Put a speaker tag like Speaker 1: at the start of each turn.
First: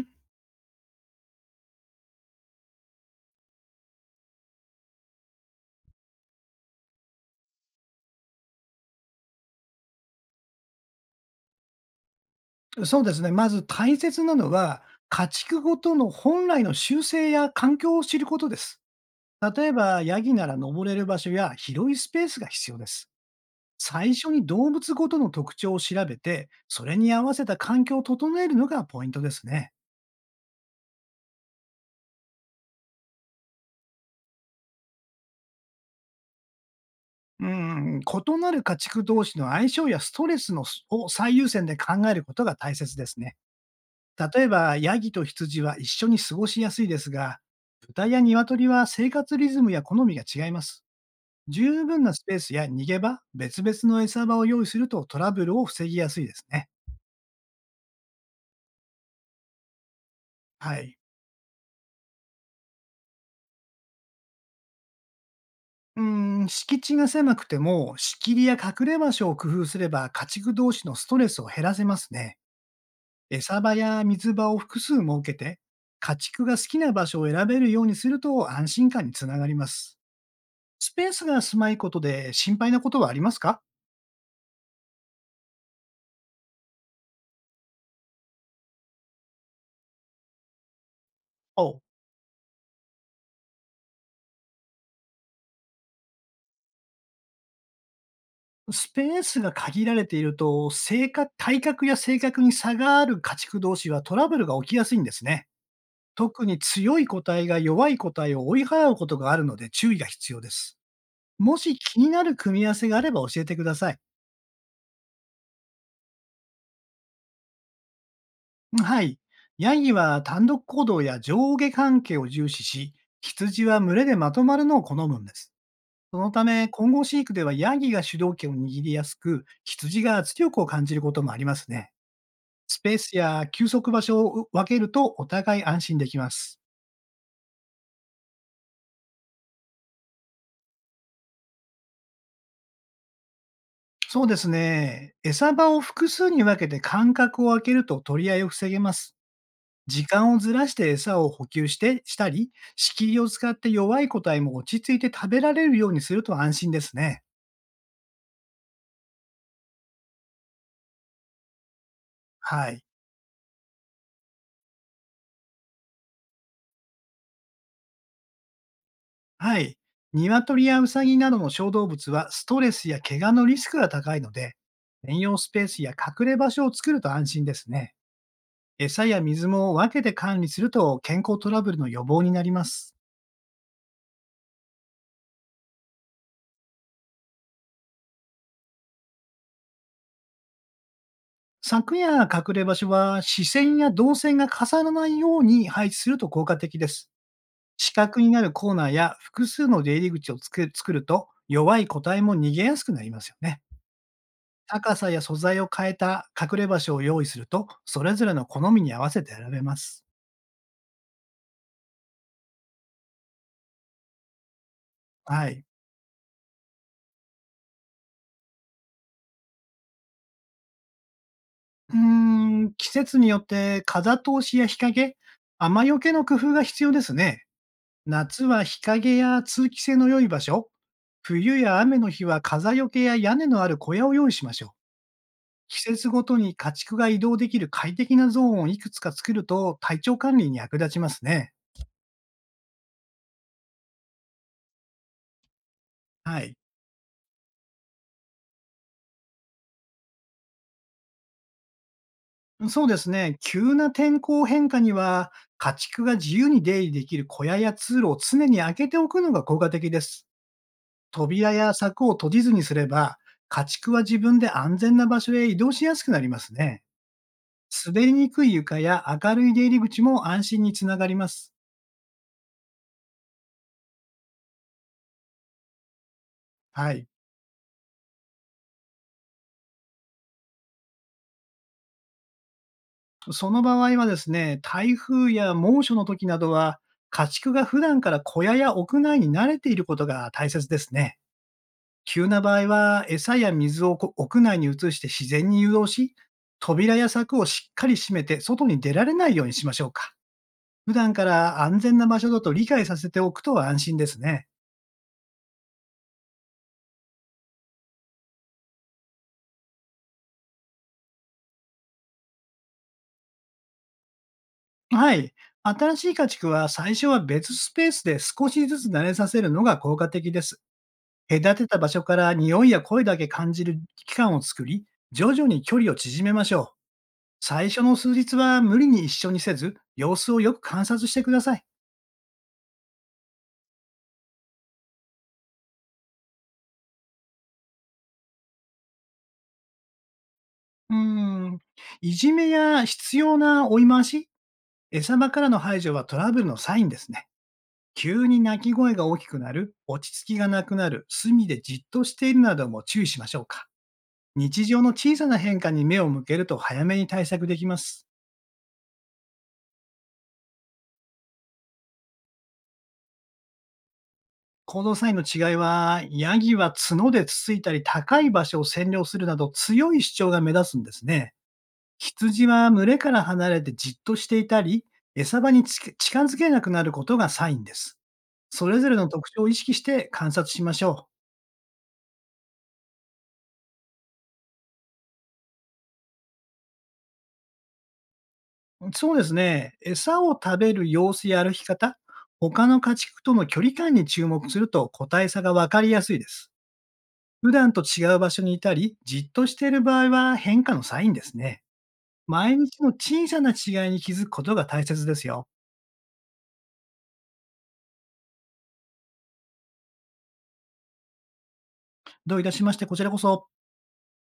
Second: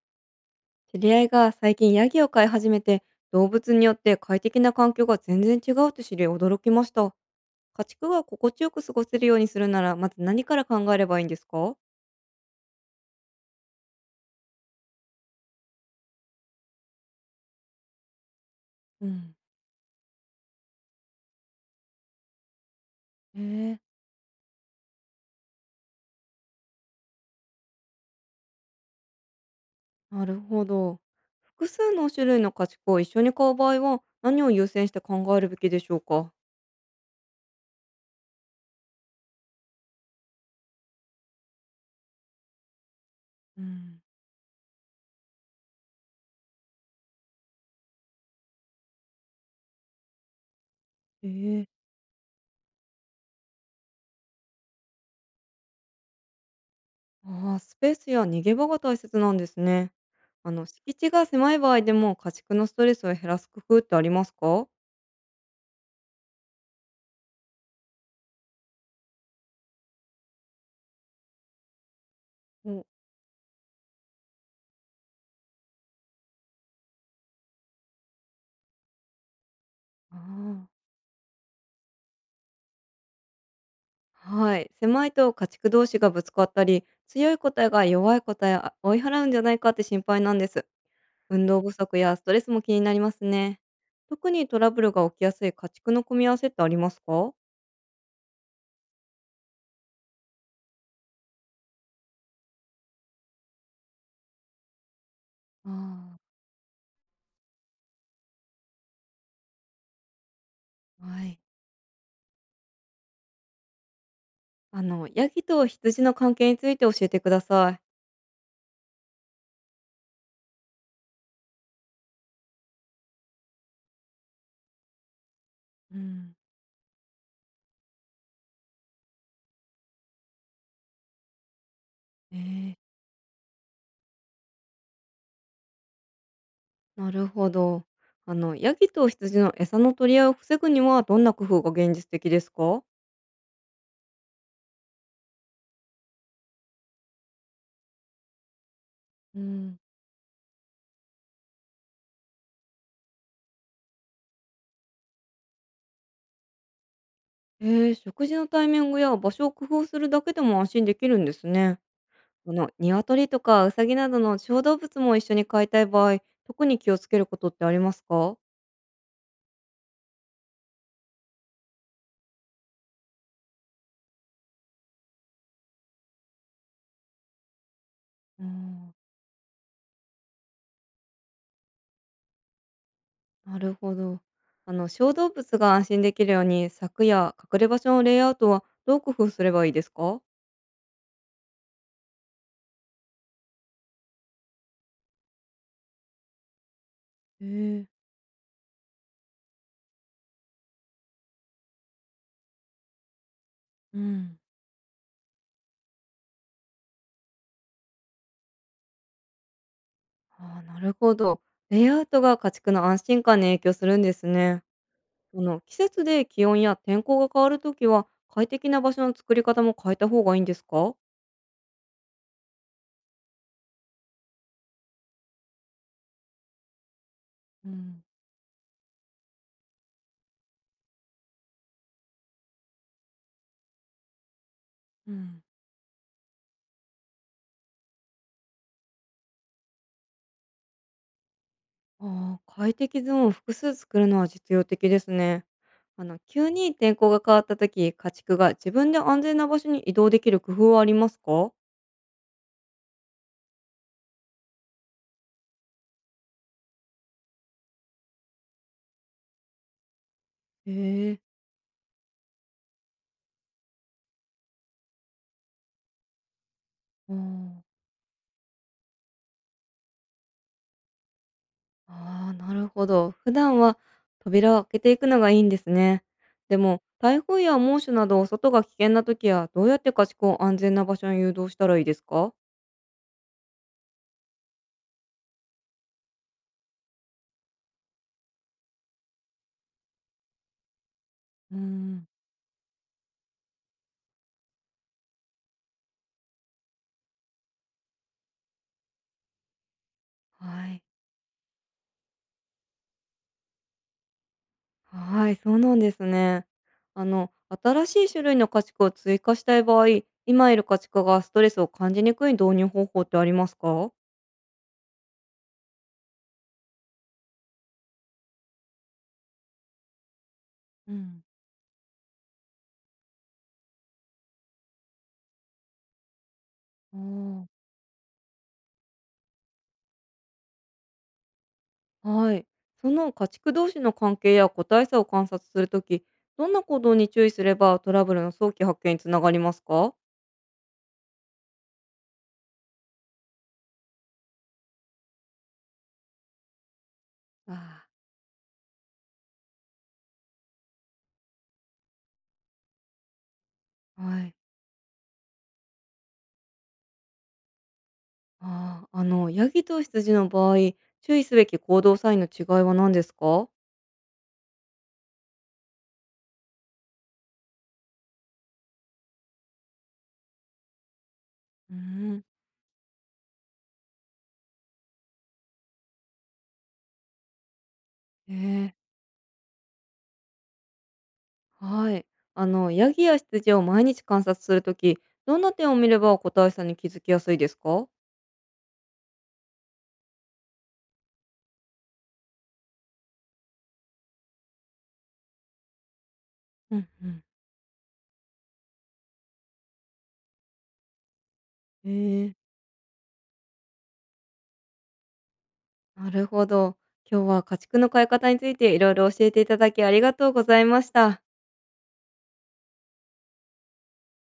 Speaker 1: 知り合いが最近ヤギを飼い始めて、動物によって快適な環境が全然違うと知り驚きました。家畜が心地よく過ごせるようにするならまず何から考えればいいんですか？
Speaker 2: そうですね。まず大切なのは、家畜ごとの本来の習性や環境を知ることです。
Speaker 1: うん。
Speaker 2: 例えば、ヤギなら登れる場所や広いスペースが必要です。
Speaker 1: へえ。
Speaker 2: 最初に動物ごとの特徴を調べて、それに合わせた環境を整えるのがポイントですね。
Speaker 1: なるほど。複数の種類の家畜を一緒に飼う場合は何を優先して考えるべきでしょうか？
Speaker 2: うん、異なる家畜同士の相性やストレスのを最優先で考えることが大切ですね。
Speaker 1: うん。
Speaker 2: 例えば、ヤギと羊は一緒に過ごしやすいですが、豚や鶏は生活リズムや好みが違います。
Speaker 1: へえ。
Speaker 2: 十分なスペースや逃げ場、別々の餌場を用意するとトラブルを防ぎやすいですね。
Speaker 1: ああ、スペースや逃げ場が大切なんですね。あの、
Speaker 2: は
Speaker 1: 敷
Speaker 2: い。
Speaker 1: 地が狭い場合でも家畜のストレスを減らす工夫ってありますか？
Speaker 2: うー敷地が狭くても、仕切りや隠れ場所を工夫すれば、家畜同士のストレスを減らせますね。
Speaker 1: お。
Speaker 2: 餌場や水場を複数設けて、家畜が好きな場所を選べるようにすると安心感につながります。
Speaker 1: ああー。
Speaker 2: スペースが狭いことで心配なことはありますか？
Speaker 1: はい。狭いと家畜同士がぶつかったり、強い個体が弱い個体を追い払うんじゃないかって心配なんです。運動不
Speaker 2: お。
Speaker 1: 足やストレスも気になりますね。特にトラブルが起きやすい家畜の組み合わせってありますか？
Speaker 2: スペースが限られていると、性格体格や性格に差がある家畜同士はトラブルが起きやすいんですね。
Speaker 1: あ
Speaker 2: 特に強い個体が弱い個体を追い払うことがあるので注意が必要です。
Speaker 1: あ、はい。
Speaker 2: もし気になる組み合わせがあれば教えてください。
Speaker 1: あの、ヤギと羊の関係について教えてください。
Speaker 2: はい。ヤギは単独行動や上下関係を重視し、羊は群れでまとまるのを好むんです。
Speaker 1: う
Speaker 2: その
Speaker 1: ん。
Speaker 2: ため、混合飼育ではヤギが主導権を握りやすく、羊が圧力を感じることもありますね。
Speaker 1: え
Speaker 2: ス
Speaker 1: ー、
Speaker 2: ペースや休息場所を分けるとお互い安心できます。
Speaker 1: なるほど。あの、ヤギと羊の餌の取り合いを防ぐにはどんな工夫が現実的ですか？
Speaker 2: そうですね。餌場を複数に分けて間隔を空けると取り合いを防げます。
Speaker 1: うん。
Speaker 2: 時間をずらして餌を補給してしたり、仕切りを使って弱い個体も落ち着いて食べられるようにすると安心ですね。
Speaker 1: ええ、食事のタイミングや場所を工夫するだけでも安心できるんですね。あの、
Speaker 2: はい。
Speaker 1: 鶏とかウサギなどの小動物も一緒に飼いたい場合、特に気をつけることってありますか？
Speaker 2: はい。鶏やウサギなどの小動物はストレスや怪我のリスクが高いので、専用スペースや隠れ場所を作ると安心ですね。
Speaker 1: うん。
Speaker 2: 餌や水も分けて管理すると健康トラブルの予防になります。
Speaker 1: あー、なるほど。あの、小動物が安心できるように、柵や隠れ場所のレイアウトはどう工夫すればいいですか？
Speaker 2: 柵や隠れ場所は視線や動線が重ならないように配置すると効果的です。
Speaker 1: ええ、
Speaker 2: 四角になるコーナーや複数の出入り口を作ると弱い個体も逃げやすくなりますよね。
Speaker 1: うん。
Speaker 2: 高さや素材を変えた隠れ場所を用意すると、それぞれの好みに合わせて選べます。
Speaker 1: ああ、なるほど。レイアウトが家畜の安心感に影響するんですね。そ
Speaker 2: は
Speaker 1: の
Speaker 2: い。
Speaker 1: 季節で気温や天候が変わるときは、快適な場所の作り方も変えた方がいいんですか？
Speaker 2: うー季節によって風通しや日陰、雨よけの工夫が必要ですね。
Speaker 1: うん、
Speaker 2: 夏は日陰や通気性の良い場所、冬や雨の日は風よけや屋根のある小屋を用意しましょう。
Speaker 1: うん。
Speaker 2: 季節ごとに家畜が移動できる快適なゾーンをいくつか作ると体調管理に役立ちますね。
Speaker 1: ああ、快適ゾーンを複数作るのは実用的ですね。あの、
Speaker 2: は
Speaker 1: 急
Speaker 2: い。
Speaker 1: に天候が変わったとき、家畜が自分で安全な場所に移動できる工夫はありますか？
Speaker 2: そうですね。急な天候変化には家畜が自由に出入りできる小屋や通路を常に開けておくのが効果的です。
Speaker 1: へえ、
Speaker 2: 扉や柵を閉じずにすれば家畜は自分で安全な場所へ移動しやすくなりますね。
Speaker 1: あー。
Speaker 2: 滑りにくい床や明るい出入り口も安心につながります。
Speaker 1: あー、なるほど。普段は扉を開けていくのがいいんですね。でも、
Speaker 2: はい。
Speaker 1: 台風や猛暑など外が危険なときは、どうやって家畜を安全な場所に誘導したらいいですか？
Speaker 2: その場合はですね、台風や猛暑の時などは、家畜が普段から小屋や屋内に慣れていることが大切ですね。
Speaker 1: うーん。
Speaker 2: 急な場合は、餌や水をこ屋内に移して自然に誘導し、扉や柵をしっかり閉めて外に出られないようにしましょうか。
Speaker 1: はい。
Speaker 2: 普段から安全な場所だと理解させておくと安心ですね。
Speaker 1: はい、そうなんですね。あの、新しい種類の家畜を追加したい場合、今いる家畜がストレスを感じにくい導入方法ってありますか？
Speaker 2: はい。新しい家畜は最初は別スペースで少しずつ慣れさせるのが効果的です。
Speaker 1: うん。
Speaker 2: 隔てた場所から匂いや声だけ感じる期間を作り、徐々に距離を縮めましょう。
Speaker 1: あ
Speaker 2: 最初の数日は無理に一緒にせず、様子をよく観察してください。
Speaker 1: あ、はい。その家畜同士の関係や個体差を観察するとき、どんな行動に注意すればトラブルの早期発見につながりますか？
Speaker 2: うーん。いじめや必要な追い回し、餌場からの排除はトラブルのサインですね。
Speaker 1: ああ。
Speaker 2: 急に鳴き声が大きくなる、落ち着きがなくなる、隅でじっとしているなども注意しましょうか。
Speaker 1: はい。
Speaker 2: 日常の小さな変化に目を向けると早めに対策できます。
Speaker 1: ああ、あの、ヤギと羊の場合、注意すべき行動サインの違いは何ですかー？
Speaker 2: 行動サインの違いは、ヤギは角でつついたり高い場所を占領するなど強い主張が目立つんですね。
Speaker 1: うん、
Speaker 2: 羊は群れから離れてじっとしていたり、餌場につけ近づけなくなることがサインです。そ
Speaker 1: ええ。
Speaker 2: れぞれの特徴を意識して観察しましょ
Speaker 1: はい。あの、ヤギや羊を毎日観察するとき、どんな点を見れば個体差に気づきやすいですか？
Speaker 2: う。そうですね。餌を食べる様子や歩き方、他の家畜との距離感に注目すると個体差がわかりやすいです。
Speaker 1: うん、うん。
Speaker 2: 普段と違う場所にいたり、じっとしている場合は変化のサインですね。
Speaker 1: へえ。
Speaker 2: 毎日の小さな違いに気づくことが大切ですよ。
Speaker 1: なるほど。今日は家畜の飼い方についていろいろ教えていただき、ありがとうございました。
Speaker 2: どういたしまして、こちらこそ。